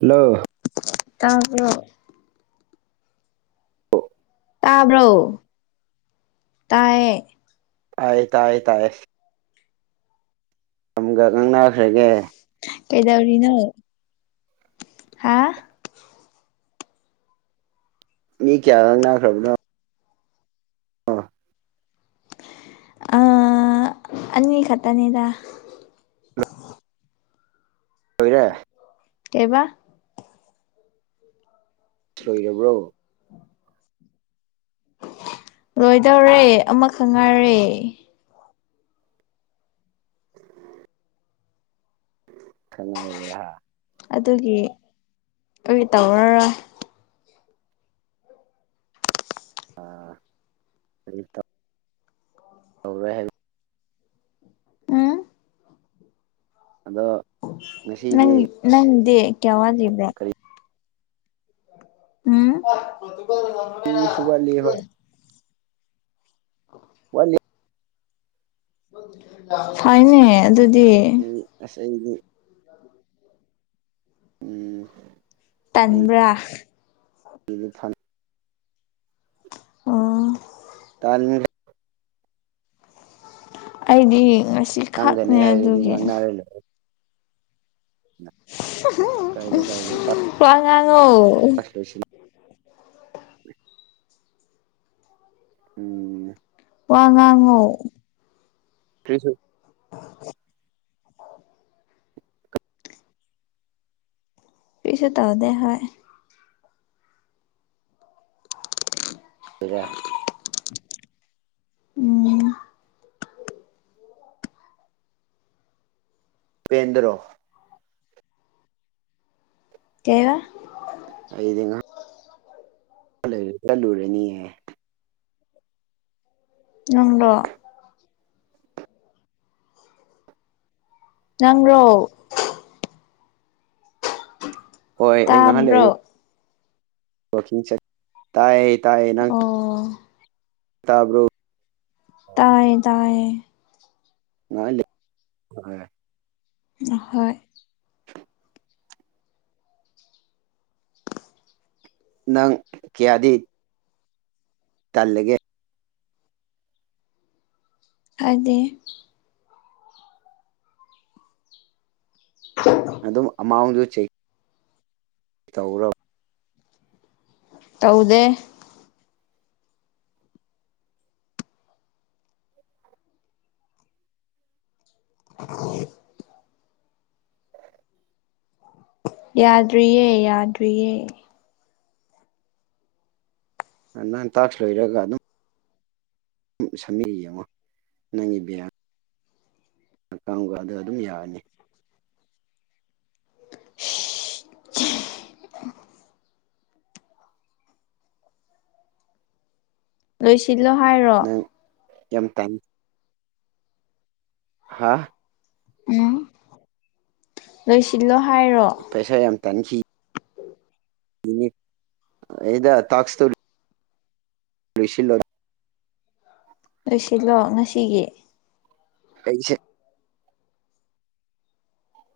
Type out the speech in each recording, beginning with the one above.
ꯍꯂꫭ ꯇꯕ꯭ꯔꫭ ꯇꯥꯕ꯭ꯔꯣ ꯇꯥꯏꯌꯦ ꯑ ꯇꯥꯏ ꯇꯥꯏ ꯃꯇꯝꯒ ꯉꯥꯡꯅꯈ꯭ꯔꯒꯦ ꯀꯩꯗꯧꯔꯤꯅꯣ ꯍꯥ ꯃꯤ ꯀꯌꯥ ꯂꯪ ꯅꯥꯈ꯭ꯔꯕꯅꯣ ꯑꯥ ꯑ ꯑꯅꯤ ꯃꯤ ꯈꯠꯇꯅꯤꯗ ꯂꯣꯏꯔꯦ ꯀꯕꯥ ꯂꯣꯏꯔꯕ꯭ꯔꯣ ꯂꯣꯏꯗꯧꯔꯦ ꯑꯃ ꯈꯪꯉꯔꯦ [inaudible] ꯈꯅꯥꯏꯔꯤ ꯑꯗꯨꯒꯤ ꯀ ꯇꯧꯔꯔꯣꯏ ꯑꯥꯠꯇ ꯑꯣ ꯔꯍ ꯑꯗꯣ ꯉꯁꯤꯗꯤ ꯅꯪ ꯅꯪꯗꯦ ꯀꯌꯥꯋꯥꯗ ꯏꯕ꯭ꯔꯣ ꯎꯝ ꯀꯔꯤꯁꯨ ꯋꯥꯠꯂꯤ ꯍꯣꯏ ꯋꯥ ꯐꯩꯅꯦ ꯑꯗꯨꯗꯤ ꯀꯗꯤ ꯎꯝ ꯇꯟꯕ꯭ꯔꯥ [unintelligible] ꯑꯣ ꯑꯗꯨꯔ ꯑꯩꯗꯤ ꯉꯁꯤ ꯉꯥꯡꯒꯅꯤ ꯈꯛꯅꯦ ꯍꯥꯏꯔꯗꯤ ꯑꯗꯨꯒꯤ ꯉꯥꯡꯅꯔ ꯂꯩ ꯀꯥꯏꯗꯦ ꯀꯥꯏꯗꯦ ꯂꯣꯏꯁꯤꯜ ꯍ ꯎꯝ ꯋꯥ ꯉꯥꯡꯉꯣ ꯍ ꯁꯔ ꯄꯤꯁꯁꯨ ꯇꯍꯗ ꯍ ꯈꯔ ꯎꯝ ꯄꯦꯟꯗ꯭ꯔꯣ ꯀꯕ ꯂꯩꯔꯒ ꯂꯨꯔꯅꯤꯍ ꯎꯪ꯭ꯔꯣ ꯅꯪ꯭ꯔꯣ ꯍꯣꯏ ꯑꯩ ꯉꯥꯏꯍꯥꯟ ꯂꯩ ꯇꯥꯕ꯭ꯔꯣ ꯋꯥꯡ ꯆ ꯇꯥꯏ ꯇꯥꯑ ꯅꯪ ꯑꯣ ꯇꯥꯕ꯭ꯔꯣ ꯇꯌꯦ ꯇꯌꯦ ꯉ ꯍ ꯍꯣꯏ ꯅꯪ ꯀ꯭ꯌꯥꯗꯤꯠ ꯇꯜꯂꯒꯦ ꯑꯗ ꯑꯗꯨꯝ ꯑꯃꯥꯎꯟꯁꯨ ꯆꯩ ꯇꯧꯔꯣ ꯇꯧꯗꯦ [unintelligible] ꯌꯥꯗ꯭ꯔꯤꯌꯦ ꯌꯥꯗ꯭ꯔꯤꯌꯦ ꯅꯥꯟ ꯇꯥꯛꯁ ꯂꯣꯏꯔꯒ ꯑꯗꯨꯝ ꯁꯃꯤꯔꯤ ꯌꯦꯡꯉꯣ ꯅꯪꯒꯤ ꯕꯤꯌꯥ ꯀꯥꯡꯕꯗ ꯑꯗꯨꯝ ꯌꯥꯔꯅꯤ [unintelligible] ꯂꯣꯏꯁꯤꯜꯂꯣ ꯍꯥꯏꯔꯣ ꯅꯪ ꯌꯥꯝ ꯊ ꯍꯥꯥ ꯎꯝ ꯂꯣꯏꯁꯤꯂꯣ ꯄꯁ ꯌꯥꯝ ꯇꯟꯍꯤ ꯏ ꯑꯦꯗ ꯇꯥꯁꯇꯣꯔꯤ ꯁꯤꯂ ꯂꯣꯏꯁꯤꯜꯂꯣ ꯉꯁꯤꯒꯤ ꯀꯩꯁꯦ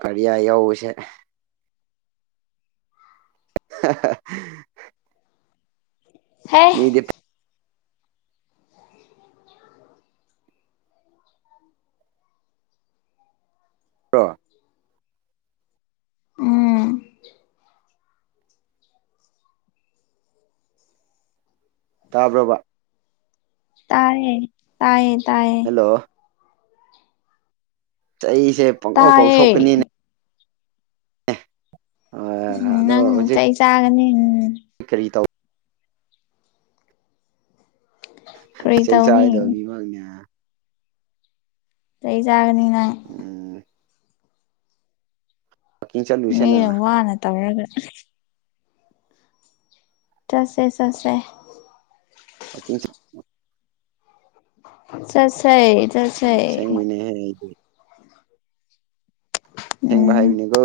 ꯐꯌꯥ ꯌꯁ ꯑ ꯍꯦ ꯃꯤꯗꯤ ꯇ ꯎꯝ ꯇꯥꯕ꯭ꯔꯕ ꯇꯥꯌꯦ ꯇꯌꯦ ꯍꯜꯂꯣ ꯆꯩꯁꯦ ꯄꯪꯉꯧ ꯇꯥꯏꯌꯦ ꯀꯧꯊꯣꯛꯄꯅꯤꯅꯦ ꯎꯝ ꯑꯗꯣ ꯅꯪ ꯍꯧꯖꯤꯛ ꯇꯩ ꯆꯒꯅꯤ ꯀꯔꯤ ꯇꯧ ꯀꯔꯤ ꯆꯩ ꯆꯥꯔꯣꯏꯗꯕ ꯇꯧꯅꯤ ꯃꯤꯃꯛꯅꯦ ꯆꯍꯤꯩ ꯆꯒꯅꯤ ꯎꯝ ꯋꯥꯛꯀꯤꯡ ꯆꯠꯂꯨꯁꯦꯅ ꯃꯤꯅ ꯋꯥꯅ ꯇꯧꯔꯒ ꯆꯁꯦ ꯆꯁꯦ ꯑꯣꯦ ꯆꯠꯁꯦ ꯆꯠꯁꯦ ꯑꯁꯦꯡꯕꯅꯦꯍꯦ ꯑꯩꯗꯤ ꯊꯦꯡꯕ ꯎꯝ ꯍꯥꯏꯕꯅꯤꯀꯣ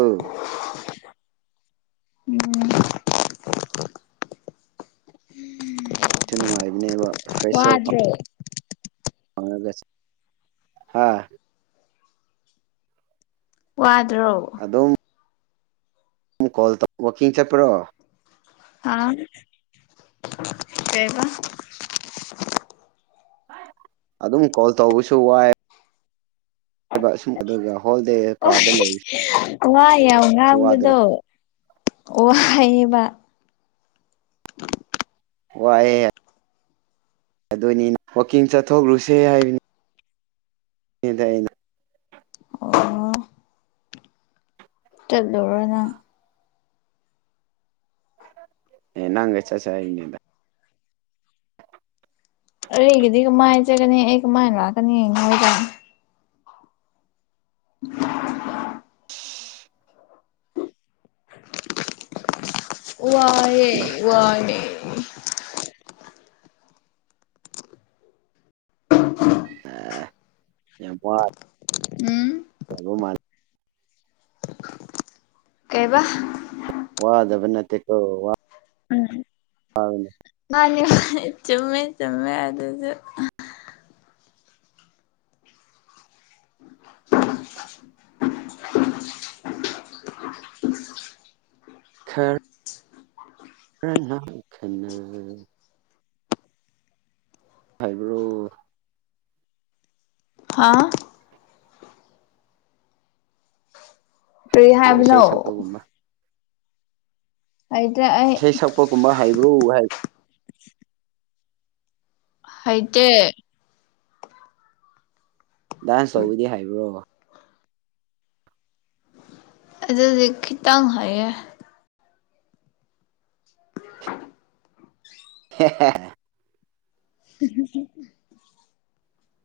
ꯎꯝ ꯁꯤ ꯅꯨꯡꯉꯥꯏꯕꯅꯦꯕ ꯋꯥꯗ꯭ꯔꯦ ꯍꯥꯥ ꯋꯥꯗ꯭ꯔꯣ ꯀꯜ ꯇ ꯋꯥꯀꯤꯡ ꯆꯄ꯭ꯔꯣ ꯑ ꯀꯕ ꯑꯗꯨꯝ ꯀꯣꯜ ꯇꯧꯕꯁꯨ ꯋꯥꯏ ꯍꯥꯏꯨꯝ ꯑꯗꯨꯒ ꯍꯣꯜ ꯗꯦ ꯀꯥꯗ ꯂꯩꯔꯤ ꯋꯥꯏ ꯌꯥꯝ ꯉꯥꯡꯕꯗꯣ ꯋꯥꯌꯦꯕ ꯊ ꯋꯥꯑ ꯌꯥ ꯑꯗꯨꯅꯤ ꯋꯥꯛꯀꯤꯡ ꯆꯠꯊꯣꯛꯂꯨꯁꯦ ꯍꯥꯏꯕꯅꯤ ꯍꯗꯗ ꯇꯂꯔꯅ ꯅꯒ ꯆꯠ ꯆꯅꯤꯗ ꯒꯤꯗꯤꯒ ꯃꯥꯏ ꯆꯦ ꯀꯅꯤ ꯑꯦ ꯃꯥꯏ ꯂ ꯀꯅꯤꯗ [unintelligible] ꯋꯥꯔꯦ ꯋꯥꯅꯦ [inaudible] ꯑ ꯌꯥꯝꯄ ꯎꯝ ꯃꯥ ꯀꯩꯕ ꯋꯥꯗꯕ ꯅꯠꯇ ꯀꯣ ꯋꯥ ꯎꯝ ꯃꯥꯅꯤ ꯆꯨꯝꯃꯦ ꯆꯨꯝꯃꯦ ꯑꯗꯨꯁꯨ [unintelligible] [inaudible] ꯈꯔ ꯈꯔꯅ ꯈꯅ ꯍꯥꯏꯩꯕ꯭ꯔꯣ ꯍꯥꯥ ꯄꯔꯤ ꯍꯥꯏꯕꯅꯣ ꯏꯁꯩ ꯁꯛꯄꯒꯨꯝꯕ ꯍꯩꯇ꯭ꯔꯦ ꯑꯩ ꯏꯁꯩ ꯁꯛꯄꯒꯨꯝꯕ ꯍꯩꯕ꯭ꯔꯨ ꯍꯥꯏ ꯍꯥꯏꯗꯤ ꯗꯥꯟꯁ ꯇꯧꯕꯗꯤ ꯍꯥꯏꯕ꯭ꯔꯣ ꯑꯗꯈꯤ ꯇꯥꯡꯃ ꯍꯥꯏꯌꯦ [inaudible] [inaudible] ꯎ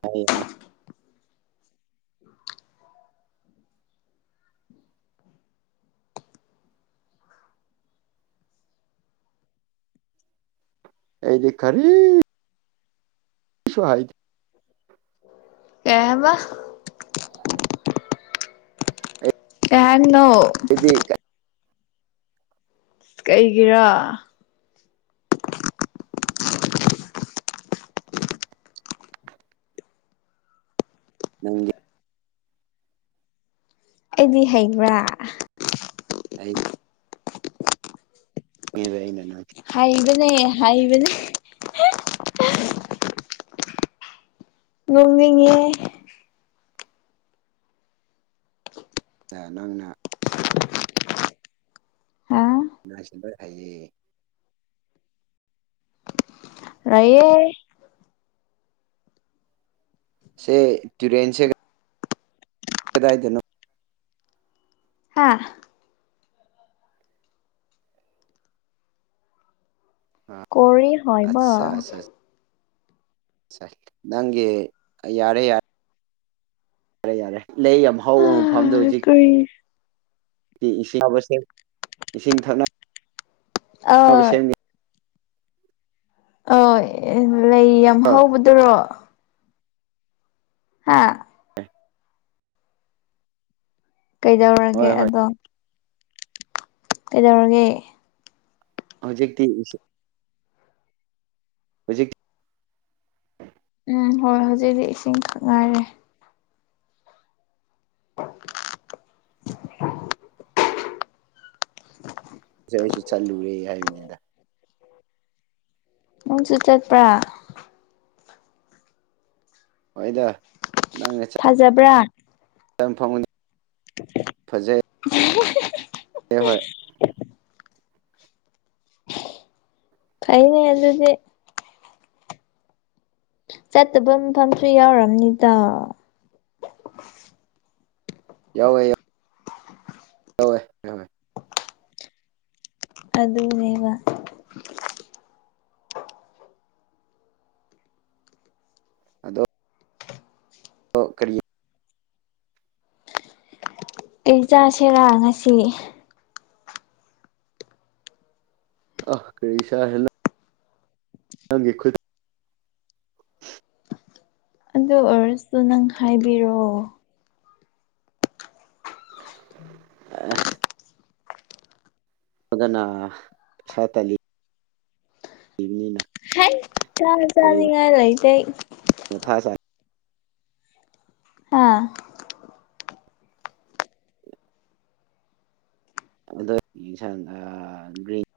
ꯍ ꯍꯥꯏ ꯑꯩꯗꯤ ꯈꯔ ꯁ ꯍꯥꯏꯗꯤ ꯑꯦ ꯋꯥ ꯑꯦ ꯅꯣ ꯑꯩꯗꯤ ꯀꯩꯒꯤꯔ ꯅꯪ ꯑꯩꯗꯤ ꯍꯩꯕ꯭ꯔꯥ ꯑꯩ ꯏꯅꯦ ꯃ ꯍꯥꯏꯕꯅꯤ ꯉꯣꯡꯉꯉꯦ ꯑ ꯅꯪꯅ ꯍꯥ ꯁꯤꯕ ꯍꯥꯏꯌꯦ ꯔꯌꯦ ꯁꯦ ꯇꯨꯔꯦꯟꯁ ꯍꯗꯥꯏꯗꯅꯣ ꯍꯥꯥ ꯀ ꯍ ꯁ ꯅꯪꯒꯤ ꯌꯥꯔꯦ ꯌꯥꯔꯦ ꯌꯥꯔꯦ ꯌꯥꯔꯦ ꯂꯩ ꯌꯥꯝ ꯍꯥ ꯍꯧꯕ ꯃꯐꯝꯗꯣ ꯍꯧꯖꯤꯛ ꯀꯔꯤ ꯏꯁꯤꯡꯕꯁꯦ ꯏꯁꯤꯡ ꯊꯛꯅꯕ ꯑ ꯑ ꯂꯩ ꯌꯥꯝ ꯍꯧꯕꯗꯨꯔꯣ ꯍꯥꯥ [inaudible] ꯀꯩꯗꯧꯔꯒꯦ ꯍꯣꯏ ꯍꯣꯏ ꯑꯗꯣ ꯀꯩꯗꯧꯔꯒꯦ ꯍꯧꯖꯤꯛꯇꯤ ꯍꯧꯖꯤꯛ ꯎꯝ ꯍꯣꯏ ꯍꯧꯖꯤꯛ ꯍꯧꯖꯤꯛ ꯏꯁꯤꯡ ꯉꯥꯏꯔꯦ [unintelligible] ꯁꯤ ꯑꯩꯁꯨ ꯆꯠꯂꯨꯔꯦ ꯍꯥꯏꯕꯅꯤꯗ ꯃ ꯆ ꯆꯠꯄ꯭ꯔꯥ ꯑꯣꯏꯗ ꯊꯖꯕ꯭ꯔꯥ ꯇꯝ ꯐꯝꯅꯤ ꯎ ꯁ ꯍꯣꯏ ꯀꯥꯏꯅꯦ ꯑꯗꯨ ꯑꯗꯨꯗꯤ ꯆꯠꯇꯕ ꯃꯐꯝꯁꯨ ꯌꯥꯎꯝꯅꯤꯗ ꯌꯥꯎꯒ ꯍꯋꯣꯏ ꯍꯣꯏ ꯑꯗꯨꯅꯦꯕ ꯑ ꯀꯔꯤ ꯑꯩ ꯆꯁꯤꯔꯥ ꯉꯁꯤ ꯑ ꯀꯔꯤꯁꯥ ꯍꯂ ꯅꯪꯒꯤ ꯈꯨꯠ ꯑꯗꯨ ꯑꯣꯏꯔꯁꯨꯁꯨ ꯅꯪ ꯍꯥꯏꯕꯤꯔꯛꯑꯣ ꯑ ꯃꯒꯅꯥ ꯄꯁꯥꯇꯂꯤ ꯍ ꯆꯥ ꯆꯥꯅꯤꯡꯉꯥꯏ ꯂ ꯏꯇ ꯃ ꯊ ꯁꯥ ꯑꯥ ꯑꯗꯣ ꯌꯦꯟꯁꯥꯡ ꯒ꯭ꯔꯤꯟ꯫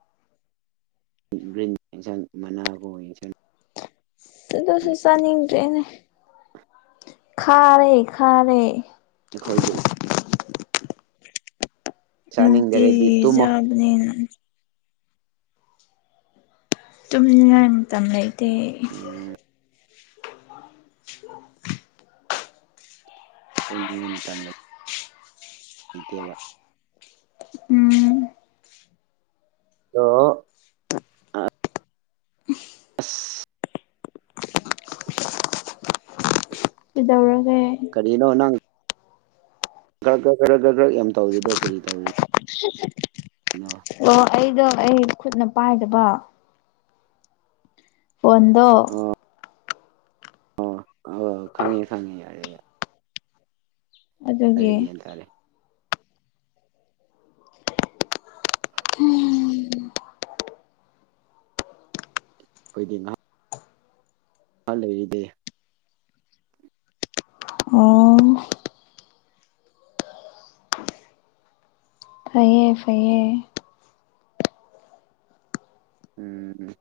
ꯒꯔꯤꯟ ꯑꯦꯟꯁꯪ ꯃꯅꯥꯒꯣ ꯌꯦꯡꯁꯪ꯫ ꯁꯤꯗꯁꯨ ꯆꯥꯅꯤꯡꯗꯔ꯭ꯦꯅꯦ ꯈꯥꯔꯦ ꯈꯥꯔꯦ꯫ ꯑꯩꯈꯣꯏꯗ꯫ ꯅꯨꯡꯇꯤꯒꯤ ꯆꯥꯅꯤꯡꯗꯔꯗꯤ ꯇꯨꯝꯃꯣ ꯆꯥꯕꯅꯦꯅ꯫ ꯇꯨꯝꯅꯤꯉꯥꯏ ꯃꯥꯇꯝ ꯂꯩꯇꯦ꯫ ꯎꯝ [unintelligible] ꯇꯣꯏꯗꯤ ꯇꯝꯅꯩ ꯂꯩꯇꯦꯕ꯫ ꯎꯝ꯫ ꯑ꯫ ꯑꯁ꯫ ꯀꯩꯗꯧꯔ꯫ ꯀꯔꯤꯅꯣꯅꯪ꯫ ꯈ꯭ꯔꯛ ꯈ꯭ꯔ ꯈ꯭ꯔ ꯌꯥꯝ ꯇꯧꯔꯤꯗꯣ ꯀꯔꯤ ꯇꯧꯔꯤ꯫ [unintelligible] ꯅꯣ꯫ ꯑꯣ ꯑꯩꯗꯣ ꯑꯩ ꯈꯨꯠꯅ ꯄꯥꯏꯗꯕ꯫ ꯐꯣꯟꯗꯣ꯫ ꯑꯣ ꯑꯣ ꯑ ꯈꯪꯉꯦ ꯈꯪꯉꯦ ꯌꯥꯔꯦ ꯌꯥꯔꯦ꯫ ꯇꯥꯏ ꯑꯗꯨꯒꯤ ꯒꯤꯌꯟ ꯇꯥꯔꯦ꯫ ꯍꯝ꯫ ꯑꯣꯏꯗꯤ ꯉꯍꯥ꯫ ꯍ ꯂꯩꯔꯤꯗ꯫ ꯎꯝ꯫ ꯐꯩꯌꯦ ꯐꯩꯌꯦ꯫ ꯎꯝ ꯎꯝ꯫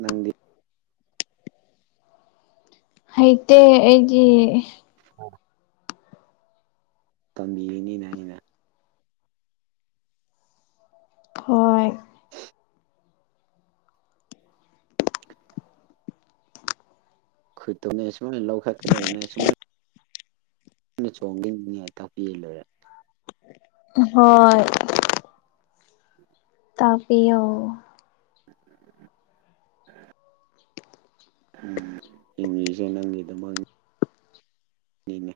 ꯅꯪꯗꯤ꯫ ꯍꯩꯇꯦ ꯑꯩꯒꯤ꯫ [unintelligible] ꯇꯝꯕꯤꯔꯤꯅꯤꯅ ꯑꯩꯅ꯫ ꯍꯣꯏ꯫ ꯈꯨꯠꯇꯨꯅꯦ ꯁꯨꯃꯥꯏꯅ ꯂꯧꯈꯠꯀꯗꯕꯅꯦ ꯁꯨꯃꯥꯏꯅ꯫ ꯅ ꯆꯣꯡꯈꯤꯟꯅꯤꯡꯉꯥꯏ ꯇꯥꯛꯄꯤꯔ ꯂꯣꯏꯔꯦ꯫ ꯍꯣꯏ꯫ ꯇꯥꯄꯤꯌꯣ꯫ ꯏꯤꯡꯂꯤꯁꯦ ꯅꯪꯒꯤꯗꯃꯛꯅꯤ꯫ ꯏꯅꯦ꯫